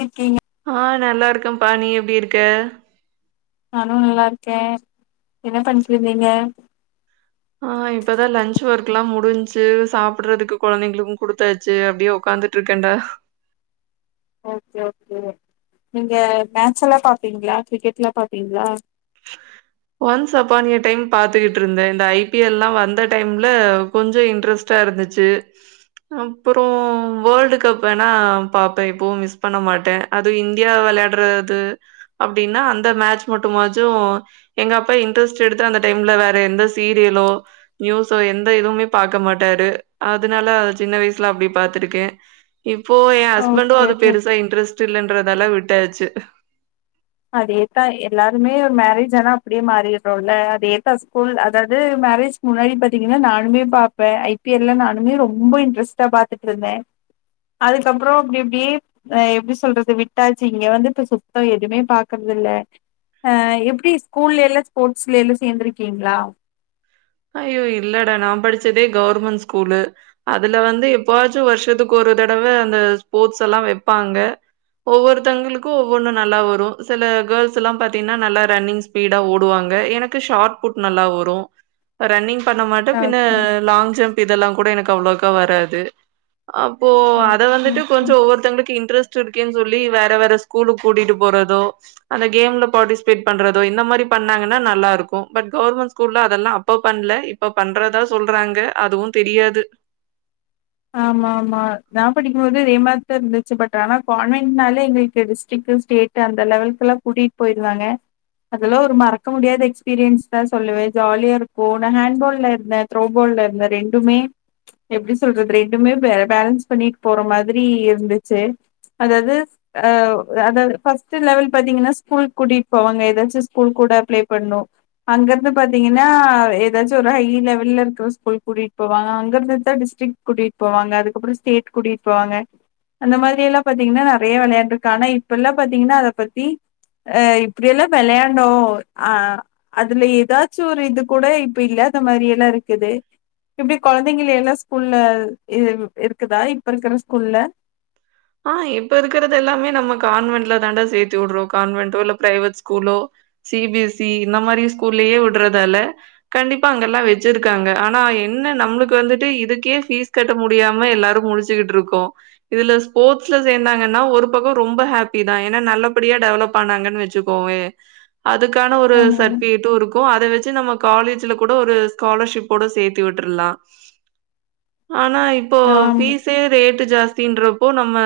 இர்க்கீங்க ஆ நல்லார்க்க பா நி எப்டி இருக்க நானு நல்லார்க்கே என்ன பண்ட்டுருந்தீங்க ஆ இப்பதா லன்ச் வர்க்லா முடிஞ்ச்சு சாப்புறதுக்கு குழந்தைங்களுக்கு குடுத்தாச்சு அப்டியே உக்காந்து ட்ருக்கண்டா ஓகே ஓகே நீங்க மேச்சல்லா பாப்பீங்ளா க்ரிக்கெட்லா பாப்பீங்ளா ஒன்ஸ் அப்பான்யே டைம் பாத்துகிட்ருந்தே இந்த ஐ பி எல்லா வந்த டைம்ல கொஞ்சு இன்ட்ரஸ் டா இருந்துச்சு அப்புறோ வல்டு கப் வேணா பாப்பே இப்பவு மிஸ் பண்ண மாட்டே அது இந்தியா விளையாட்றது அப்டின்னா அந்த மேச் மட்டும்மாஜு எங் அப்பா இன்ட்ரெஸ்ட் எடுத்து அந்த டைம்ல வேற எந்த சீரியலோ ந்யூஸோ எந்த எதுவுமே பாக்க மாட்டாரு அதனால சின்ன வய்சுல அப்டி பாத்துருக்கே இப்போ எ ஹஸ்பண்டு ஓகே ஒரு ஓகே பெருசா இன்ட்ரெஸ்ட் இல்லேன்றதாலா விட்டாச்சு அதேத்தா எல்லாருமே ஒர் மேரேஜ் ஆனா அப்டே மாறிறோல்ல அதேத்தா ஸ்கூல் அதாவ்து மேரேஜ் முன்னாயி பத்தீங்கின்னா நானுமே பாப்பே ஐ பி எல்ல நானுமே ரொம்ப இன்ரஸ்ட்டா பாத்துக்ருந்தே அதுக்கப்ற இப்டி இப்டி ஆ எப்டி சொல்றது விட்டாச்சு இங்க வந்து இப்ப சுத்தோ எதுமே பாக்கற்துல்ல அ எப்டி ஸ்கூலேலே ஸ்போட்ஸ்லேலு சேந்துருக்கீங்லா அய்யோ இல்லடா நா படிச்சதே கவ்ர்மண் ஸ்கூலு அதுல வந்து எப்புவாச்சு வர்ஷத்துக் ஒரு தடவ அந்த ஸ்போட்ஸ் எல்லா வெப்பாங்க ஒவ்வொருத்தங்களுக்கு ஒவ்வொன்னு நல்லா வரு சில கேள்ஸ் எல்லா பாத்தீன்னா நல்லா ரன்னிங்ஸ் பீடா ஓடுவாங்க எனக்கு ஷாட் புட் நல்லா வரு ரன்னிங் பண்ண மாட்ட பின்ன ஓகே லாங் ஜம்ப் இதெல்லா கூட எனக் அவ்ளக்கா வராது அப்போ அத ஓகே வந்துட்டு ஓகே. கொஞ்ச் ஒவ்வொருத்தவ்ங்களுக்கு இன்ட்ரஸ் ட்ருக்கேன் சொல்லி வேற வேற ஸ்கூலுக் கூட்டிட்டு போறதோ அந்த கேம்ல பாட்டிஸ்பேட் பண்றதோ இந்ந மாரி பண்ணாங்கன்னா நல்லாருக்கு பட் கௌர்மண் ஸ்கூல்ல அதெல்லா அப் போ பண்ல இப்ப பண்றதா சொல்றாங்க அதுவு தெரியாது ஆமா ஆமா நா படிக்கும் போது ரேமாத்து இருந்துச்சு பட் ஆனா கான்வென்னாலே எங்கள்க்கு டிஸ்டிக்கு ஸ்டேட் அந்த லெவல்குல்லா கூட்டிட் போய்ர்ன்தாங்க அதெல்லோ ஒர் மறக்க முடியாத எக்ஸ்பீரியன்ஸ் தா சொல்லுவே ஜாலியா இருக்கு நா ஹேண்ட்பால்ல இருந்தே த்ரோபோல்ல இருந்தே ரெண்டுமே எப்டிஸ் தொல்று ரெண்டுமே பே பேலன்ஸ் பண்ணிட் போற மாதிரி இருந்துச்சே அதாவ்து அவ் அதவ் ஃபஸ்ட்டு லெவல் பாத்தீங்கன்னா ஸ்கூல் கூட்டிட் போவாங்க ஏதாச்சு ஸ்கூல் கூட ப்ளே பண்ணு அங்கர்ந்து பாத்தீங்கின்னா ஏதாச்சு ஒரு ஹை லெவல்ல இருக்ற ஸ்கூல் கூட்டீட் போவாங்க அங்கர்ந்துதா டிஸ்ட்ரிக் கூட்டிட் போவங்க அதுக்கப்று ஸ்டேட் கூட்டிட் போவாங்க அந்த மாரி எல்லா பாத்தீங்கன்னா நறேய விளையாட்டுக்கான இப்பல்லா பாத்தீங்கின்னா அத பத்தி அ இப்டியெல்லா விளையாண்ணோ அ அதுல ஏதாச்சு ஒரு இது கூட இப் இல்லாத மாரி எல்லா இருக்குது இப்டி கொழந்தைங்கள் எல்லா ஸ்கூல்லவ் இவ் இருக்குதா இப் இருக்குற ஸ்கூல்ல ஆ இப்ப இருக்குறது எல்லாமே நம்ம கான்வென்ல தாண்டா சேத்தி விட்றோ கான்வென்ட்டோ இல்ல ப்ரைவேட் ஸ்கூலோ சி பி எஸ் இ இந்த மாரி ஸ்கூல்லயே விட்றதால்ல கண்டிப்பா அங்கல்லா வெச்சிருக்காங்க ஆனா என்ன நம்ளுக் வந்துட்டு இதுக்கே ஃபீஸ் கெட்ட முடியாம எல்லாரு முழிச்சிக்கிட்ருக்கோ இதுலஸ் போட்ஸ்ல சேந்தாங்கன்னா ஒர் பக்கோ ரொம்ப ஹாப்பி தா ஏன்னா நல்லப்படியா டெவலப் ஆனாங்கன் வெச்சுக்கோவே அதுக்கான ஒரு ஆமாங்க சர்டீபிகேட்டும் இருக்கும் இப்போ அதை வச்சு நம்ம காலேஜ்ல கூட ஒரு ஸ்காலர்ஷிப்போட சேர்த்து விட்டுருலாம் ஆனா இப்போ ஆம் பீஸே ரேட்டு ஜாஸ்தின்றப்போ நம்ம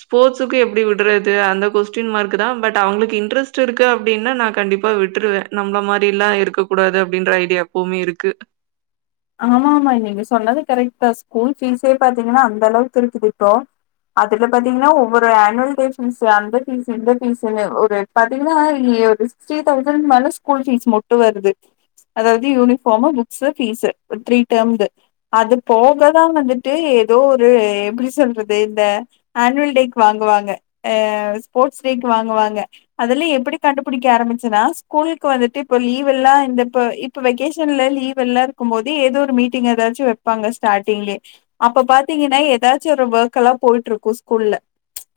ஸ்போர்ட்ஸுக்கு எப்டி விடுறது அந்த கொஸ்டின் மார்க்குதா பட் அவங்களுக்கு இன்டரஸ்ட்ருக்கு அப்படின்னா நா கண்டிப் இப்ப விட்டுருவ நம்மள மாரில்லா இருக்க கூடாது அப்டின்ற ஐடியா எப்போவுமே இருக்கு ஆமாமா நீங்க சொன்னது கரெக்ட் தா ஸ்கூல் ஃபீசே பாத்தீங்னா அந்த அளவுக்கு இருக்குது இப்போ அதுல பாத்தீங்கன்னா ஒவ்வொரு அனு டேஷன் அந்த பீஸ் இந்த பீஸ்னு ஒரு பாத்தீங்கன்னா இங்க ஒரு சிக்ஸ்டி தௌசண்ட் மேல ஸ்கூல் ஃபீஸ் மட்டும் வருது அதாவது யூனிஃபார்மு புக்ஸ்சு பீஸ்சு த்ரீ டேர்ம்து அது போகதான் வந்துட்டு ஏதோ ஒரு எப்டி சொல்றது இந்த ஆன்வல் டேக்கு வாங்குவாங்க அ ஸ்போர்ட்ஸ் டேக்கு வாங்குவாங்க அதுலய எப்டி கண்டுபிடிக்க ஆரம்பிச்சுன்னா ஸ்கூலுக்கு வந்துட்டு இப்ப லீவ் எல்லாம் இந்த ப இ இப்ப வெகேஷன்ல லீவ் எல்லாம் இருக்கும் போது ஏதோ ஒரு மீட்டிங் ஏதாச்சும் வப்பாங்க ஸ்டார்டிங்லே அப்ப பாத்தீங்கன்னா ஏதாச்சி ஒரு வெர்கெல்லா போயிட்டுருக்கோ ஸ்கூல்ல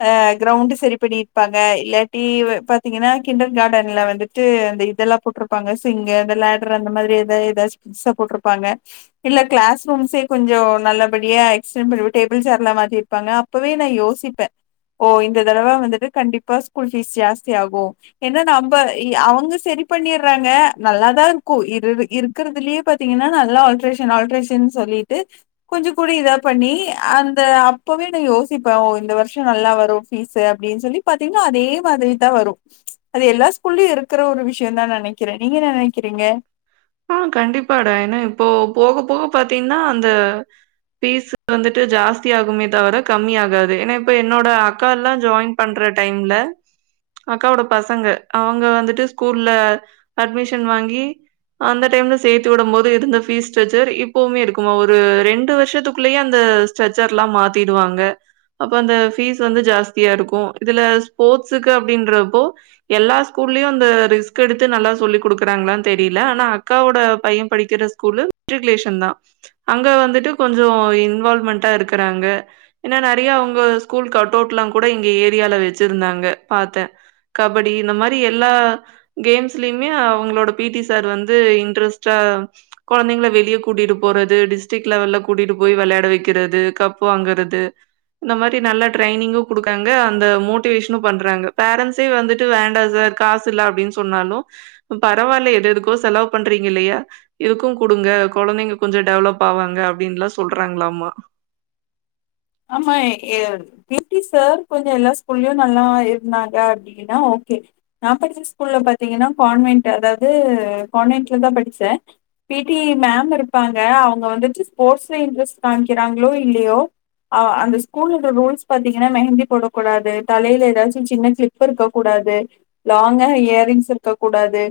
அ க்ரௌவுண்டு சரி பண்ணிருப்பாங்க இல்லாட்டி பாத்தீங்கன்னா கிண்டர் கார்டன்ல வந்துட்டு அந்த இதெல்லா போட்டிருப்பாங்க சிங்கு அந்த லேடர் அந்த மாதிரி ஏதா ஏதாச்சி புதுசா போட்ருப்பாங்க இல்ல கிளாஸ் ரூம்ஸே கொஞ்சோ நல்லபடியா எக்ஸ்டென் பண்ணி டேபிள் சேர்ல்லா மாத்திருப்பாங்க இப்பவே நா யோசிப்ப ஓ இந்த தடவ வந்துட்டு கண்டிப்பா ஸ்கூல் பீஸ் ஜாஸ்தி ஆகோ ஏனா நம்ப அவ்ங்க சரி பண்ணிட்றாங்க நல்லாதாருக்கு இரு இருக்றதுலயே பத் பாத்திங்கன்னா நல்லா ஆல்ட்ரேஷன் ஆல்ட்ரேஷன் சொல்லிட்டு கொஞ்சம் கூட இதா பண்ணி அந்த அப்பவே நான் யோசிப்பேன் இந்த வருஷம் நல்லா வரும் பீஸ் அப்டின்னு சொல்லி பாத்தீங்கன்னா அதே மாதிரி தான் வரும் அது எல்லா ஸ்கூல்லயும் இருக்கிற ஒரு விஷயம் தான் நினைக்கிறேன் நீங்க என்ன நினைக்கிறீங்க ஆ கண்டிப்பாடா ஏன்னா இப்போ போக போக பாத்தீங்கன்னா அந்த பீஸ் வந்துட்டு ஜாஸ்தி ஆகுமே தவிரா கம்மியாகாது ஏன்னா இப்ப என்னோட அக்கால்லாம் ஜாயின் பண்ற டைம்ல அக்காவோட பசங்க அவங்க வந்துட்டு ஸ்கூல்ல அட்மிஷன் வாங்கி அந்த டைம்ல சேர்த்து விடும் போது இருந்த பீஸ் ஸ்ட்ரக்சர் இப்பவுமே இருக்குமா ஒரு ரெண்டு வருஷத்துக்குள்ளேயே அந்த சச்சர்ல்லாம் மாத்திடுவாங்க அப்ப அந்த ஃபீஸ் வந்து ஜாஸ்தியா இருக்கும் இதுல ஸ்போர்ட்ஸுக்கு அப்டின்றப்போ எல்லா ஸ்கூல்லயும் அந்த ரிஸ்க் எடுத்து நல்லா சொல்லி் கொடுக்குறாங்களானு தெரில இல்ல ஆனா அக்காவோட பையன் படிக்கிற ஸ்கூல் மெட்ரிக்குலேஷன் தான் அங்க வந்துட்டு கொஞ்சம் இன்வால் மென்டா இருக்கறாங்க ஏன்னா நிறைய அவங்க ஸ்கூல் கட் அவுட்லாம் கூட இங்க ஏரியால வச்சிருந்தாங்க பாத்தேன் கபடி இந்த மாரி எல்லா கேம்ஸ்லயுமே அவங்களோட பீட்டி சார் வந்து இன்ட்ரெஸ்டா குழந்தைங்களை வெளியே கூட்டிட்டு போறது டிஸ்ட்ரிக்ட் லெவல்ல கூட்டிட்டு போய் விளையாட வைக்கிறது கப்பு வாங்கறது இந்த மாரி நல்லா டிரைனிங்கும் குடுக்குறாங்க அந்த மோட்டிவேஷனும் பண்றாங்க பேரண்ட்ஸே வந்துட்டு வேண்டா சார் காசு இல்ல அப்டின்னு சொன்னாலும் பரவாயில்ல எத எதுக்கோ செலவு பண்றீங்க இல்லையா இரதுக்கும் குடுங்க குழந்தைங்க கொஞ்சம் டெவலப் ஆவாங்க அப்டின்னுலாம் சொல்றாங்களமா ஆமா ஏ பீட்டி சார் கொஞ்சம் எல்லா ஸ்கூல்லயும் நல்லா இருந்தாங்க அப்டின்னா ஓகே நான் படிச்ச ஸ்கூல்ல பாத்தீங்கன்னா கான்வென்ட் அதாவது கான்வென்ட்ல தான் படிச்சேன் பீட்டி மேம் இருப்பாங்க அவங்க வந்துட்டு ஸ்போர்ட்ஸ்ல இன்ட்ரெஸ்ட் காமிக்கிறாங்களோ இல்லையோ ஆ அந்த ஸ்கூல் ரூல்ஸ் பாத்தீங்கன்னா மெஹந்தி போடக்கூடாது தலையில ஏதாச்சும் சின்ன கிளிப் இருக்க கூடாது லாங்காக இயரிங்ஸ் இருக்க கூடாது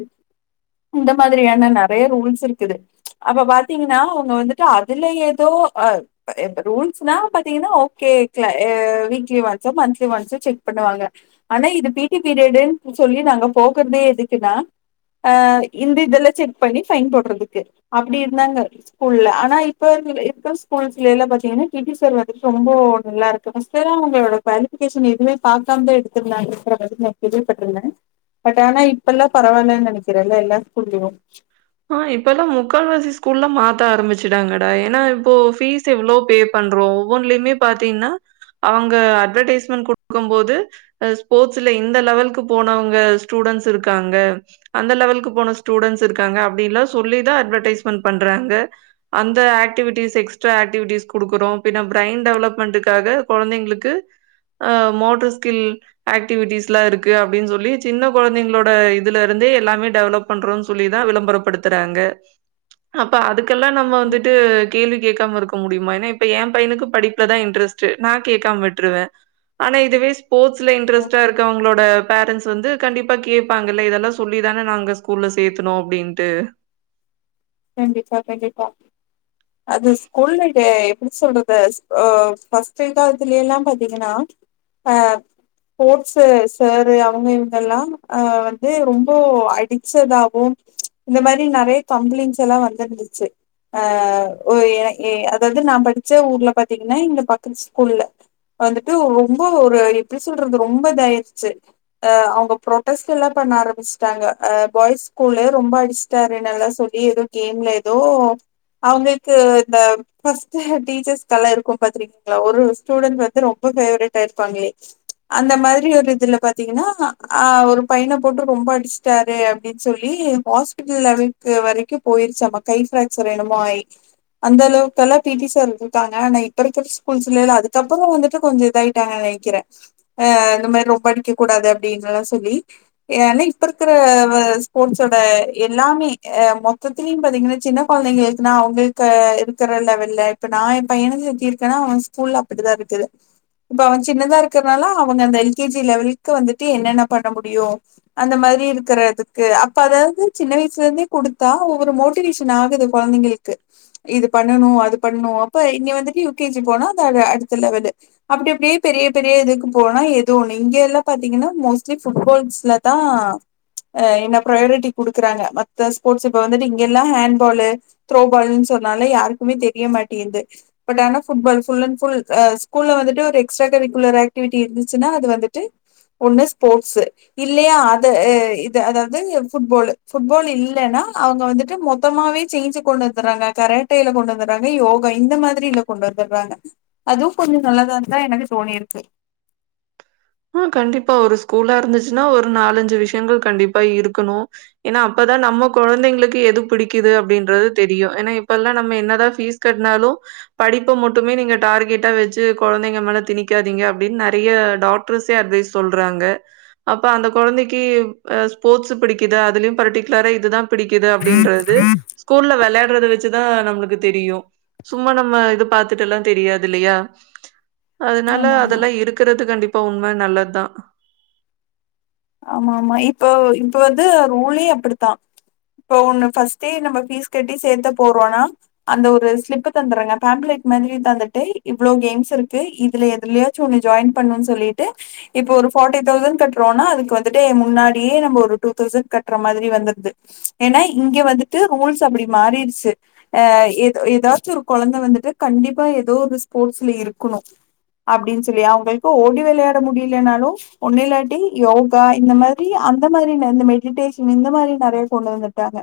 இந்த மாதிரியான நறைய ரூல்ஸ் இருக்குது அப்ப பாத்தீங்கன்னா அவங்க வந்துட்டு அதுல ஏதோ அ ரூல்ஸ் ந பாத்தீங்கன்னா ஓகே க வீக்லி ஒன்சோ மந்த்லி ஒன்சோ செக் பண்ணுவாங்க ஆனா இது பீட்டி பீரியடுன்னு சொல்லி நாங்க போக்குறதே எதுக்குன்னா ஆ இந்த இதெல்லாம் செக் பண்ணி ஃபைன் போடுறதுக்கு அப்டி இருந்தாங்க ஸ்கூல்ல ஆனா இப்ப இருக்கிற இப்ப ஸ்கூல்ஸ்ல பாத்தீங்கன்னா பீட்டி சார் வந்துட்டு ரொம்ப நல்லா இருக்கு ஃபஸ்டுல்லா அவங்களோட க குவாலிபிகேஷன் எதுவுமே ப பாக்காம தான் எடுத்துருந்தாங்க இருக்கிற இதுல கேள்விப்பட்டிருந்தேன் பட் ஆனா இப்ப எல்லாம் பரவாயில்லன்னு நினைக்கிறேன்ல்ல எல்லா ஸ்கூல்லயும் ஆ இப்பெல்லாம் முக்காவாசி ஸ்கூல்ல மாத்த ஆரம்பிச்சுட்டாங்கடா ஏன்னா இப்போ ஃபீஸ் எவ்வளோ பே பண்றோ ஒவ்வொன்லுயுமே பாத்தீங்கன்னா அவுங்க அட்வர்டைஸ்மென்ட் குடுக்கும் போது அ ஸ்போர்ட்ஸ்ல இந்த லெவல்க்கு போனவங்க ஸ்டூடென்ட்ஸ் இருக்காங்க அந்த லெவல்க்கு போன ஸ்டூடெண்ட்ஸ் இருக்காங்க அப்டீன்லா சொல்லிதா அட்வர்டைஸ்மெண்ட் பண்றாங்க அந்த ஆக்டிவிட்டிஸ் எக்ஸ்ட்ரா ஆக்டிவிட்டிஸ் குடுக்குறோ பின்ன பிரெயன் டெவலப்மெண்ட்டுக்காக கொழந்தைங்களுக்கு அ மோட்டர் ஸ்கில் ஆக்டிவிட்டிஸ்லா இருக்கு அப்டீன்னு சொல்லி சின்ன கொழந்தைங்களோட இதுல இருந்து எல்லாமே டெவலப் பண்றோம்னு சொல்லி தா விளம்பரப்படுத்துறாங்க அப்ப அதுக்கெல்லா நம்ம வந்துட்டு கேள்வி கேக்காம இருக்க முடியுமா ஏன்னா இப்ப ஏ பையனுக்கு படிப்புல தா இன்ட்ரெஸ்ட் நா கேக்காம விட்றுவ ஆனா இதுவே ஸ்போர்ட்ஸ்ல இன்ட்ரெஸ்டா இரு க்கவுங்களோட பேரண்டஸ் வந்து கண்டிப்பா கேப்பாங்க இதெல்லா சொல்லி தான நாங்க ஸ்கூல்ல சேத்துக் னோ அப்டீன்ட்டு கண்டிப்பா கண்டிப்பா அது ஸ்கூல்லு டே இப்ப எப்டி சொல்றது அ பஸ்ட்டு வீ காலத்துலயெல்லா பாத்தீங்கன்னா ஆ போர்ட்ஸ்சு சேரு அவுங்க இவுங்கல்லா அ வந்து ரொம்போ அடிச்சதாகும் இந்த மாரி நறிய கம்ளிண்ட்ஸெல்லா வந்திருந்துச்சு அ ஒ இ எ அதாவது நா படிச்ச ஊர்ல பாத்தீங்கன்னா இங்க பக்கத்து ஸ்கூல்ல வந்துட்டு ரொம்போ ஒரு எப்டி சொல்றது ரொம்போ இதாயிடுச்சு அ அவுங்க ப்ரோட்டஸ் எல்லா பண்ண ஆரம்பிச்டாங்க பாயிஸ் ஸ்கூல்லு ரொம்போ அடி ச்சாரு நல்லா சொல்லி ஏதோ கேம்லே ஏதோ அவுங்கள்க்கு இந்த ஃப்பஸ்டே டீச்சர்ஸ்கலா இருக்கும் பாத்திரிக்ங்ளா ஒரு ஸ்டூடெண் வந்து ரொம்போ ஃபேவெரெட்டா இருப்பாங்ளே அந்த மாதிரி ஒரு இதுல பாத்தீங்னா அ ஒரு பையனப் போட்டு ரொம்போ அடிச் சுட்டாரு அப்டீன் சொல்லி ஹாஸ்பிட்டல் லெவல்க்கு வெரிக்கோ போயிரிச்சாமா கை ஃப்ராக்சர் எண்ணுமோ ஆயி அந்த அளவுக்கெல்லா பி டி சாரு இருக்காங்க ஆனா இப்ப இருக்கிற ஸ்கூல்ஸ்லேலா அதுக்கப்புறோ வந்துட்டு கொஞ்சோ இதா ட்டாக நெனைக்கிறே அ இந்த மேரி ரொம்போ அடிக்க கூடாது அப்டின்லா சொல்லி ஏன்னா இப்ப இருக்கிற வ ஸ்போர்ட்ஸோட எல்லாமே மொ த்தத்லியோ பாத்தீங்கனா சின்ன கொழந்தைங்க எழுதுனா அவுங்குள்க்கு இருக்குற லெவல்ல இப்ப நா எ பையனுக்கு இப்டி இருக்கனா ஃபுல்லா அப்டிதா இருக்குது இப்ப அவ சின்னதா இருக்கறனாலா அவங்க அந்த எல் கே ஜி லெவல்க்கு வந்துட்டு என்னென்ன பண்ண முடியு அந்த மாரி இருக்கறதுக்கு அப்ப அதாவது சின்ன வயசுல இர்ந்தே குடுத் தா ஒவ்வோரு மோட்டிவேஷன் ஆகுது கொழந்தைங்ளுக்கு இது பண்ணணோ அது பண்ணணோ அப்ப இங்கே வந்துட்டு யு கே ஜி போனா அந்த அழ அடுத்த லெவலு அப்டி அப்டியே பெரிய பெரிய இதுக்கு போனா ஏதோ ஒண்ணு இங்கெல்லா பாத்தீங்கனா மோஸ்லி ஃபுட்பால்ஸ்ல தா ஆ என்ன ப்ரோயரெட்டி குடுக்குறாங்க மத்த ஸ்போர்ட்ஸ் இப்ப வந்துட்டு இங்கெல்லா ஹேண் பாலு த்ரோ பாலுன்னு சொன்னாலே யாருக்குமே தெரிய மாட்டீங்குது பட் ஆனா ஃபுட்பால் ஃபுல் அண்ட் ஃபுல் ஆ ஸ்கூல்ல வந்துட்டு ஒரு எக்ஸ்ட்ரா கரிக்குலர் ஆக்டிவிட்டி இருந்துச்சினா அது வந்துட்டு ஒண்ணு ஸ்போட்ஸ்சு இல்லியா அத இத அதாவது ஃபுட்பாலு ஃபுட்பால் இல் லனா அவுங்க வந்துட்டு மொத்தமாவே சேஞ்ஜு கொண்டு வந்துர்றாங்க கரேட்டேல கொண்டு வந்துர்றாங்க யோகா இந்த மாதிரில கொண்டு வந்துர்றாங்க அதுவு கொஞ்சோ நல்லாதாயிருக்கு அதா எனக்கு தோணியிருக்கு ஆ கண்டிப்பா ஒரு ஸ்கூலா இருந்துச்சினா ஒரு நாலஞ்சு விஷயங்க கண்டிப்பா இருக்கணோ ஏனா அப்பதா நம்மோ கொழந்தைங்ளுக்கு எது பிடிக்கிது அப்டீன்றது தெரியு ஏனா இப்பெல்லா நம்ம என்னதா ஃபீஸ் கட்னாலோ படிப்ப மட்டுமே நீங்க டார்கெட்டா வெச்சு கொழந்தைங்க மேல திணிக்காதீங்க அப்டின் நறீய டாக் டர்ஸே அட்வயிஸ் சொல்றாங்க அப்ப அந்த கொழந்தைக்கி அ ஸ்போர்ட்ஸு பிடிக்குதா அதுல்யு பருட்டிக்ல்ரா இதுதா பிடிக்குது அப்டின்றது ஸ்கூல்ல வெள்யாட்றத வெச்சுதா நம்ளுக்கு தெரியு சும்மா நம்ம இது பாத்துட் எல்லா தெரியாது இல்லயா அதுனால ஆமா ஆமா அதல்லா இருக்குறது கண்டிப்பா உண்ம நல்லத்தா ஆமா ஆமா இப்போ இப்ப வந்து ரூலே அப்புடுத்தா போ ஒன்னு ஃபர்ஸ்ட்டே நம்ம ஃபீஸ் கட்டி சேத்த போறோனா அந்த ஒரு ஸ்லிப் தந்துறாங்க பேம்ப்புளேட் மாதுரி தந்துட்டு இவ்ளோ கேம்ஸ் இருக்கு இதுல எதுல்ய சு ஒன்னு ஜாயின் பண்ணு சொல்லிட்டு இப்ப ஒரு ஃபார்டி தௌசண்ட் கட்றோனா அதுக்கு வந்துட்டே முன்னாடியே நம்ப ஒரு டூதௌசண்ட் கட்ற மாதுரி வந்துற்து ஏனா இங்க வந்துட்டு ரூல்ஸ் அப்டி மாறிர்ச்சு அ எதோ எதாச்சு ஒரு கொழந்த வந்துட்டு கண்டிப்பா எதோ ஒரு ஸ்போட்ஸ்ல இருக்குணு அப்டின் சொல்லி அவுங்கள்க்கு ஓடி விளையாட முடியிலேனாலு ஒன்னு இல்லாட்டி எவ் கதா இந்த மரி அந்த மாரின இந்த மெடிட்டேஷன் இந்த மாரி நறய கொண்டு வந்துட்டாங்க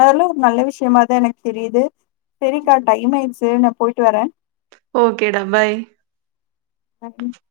அதல்லா ஒரு நல்ல விஷ்யம்மா தா எனக் தெரிய்து செரிக்கா டைம் ஆயிர்ச்சு நா பொயிட்டு வர ஓகே டா பாய் [unintelligible]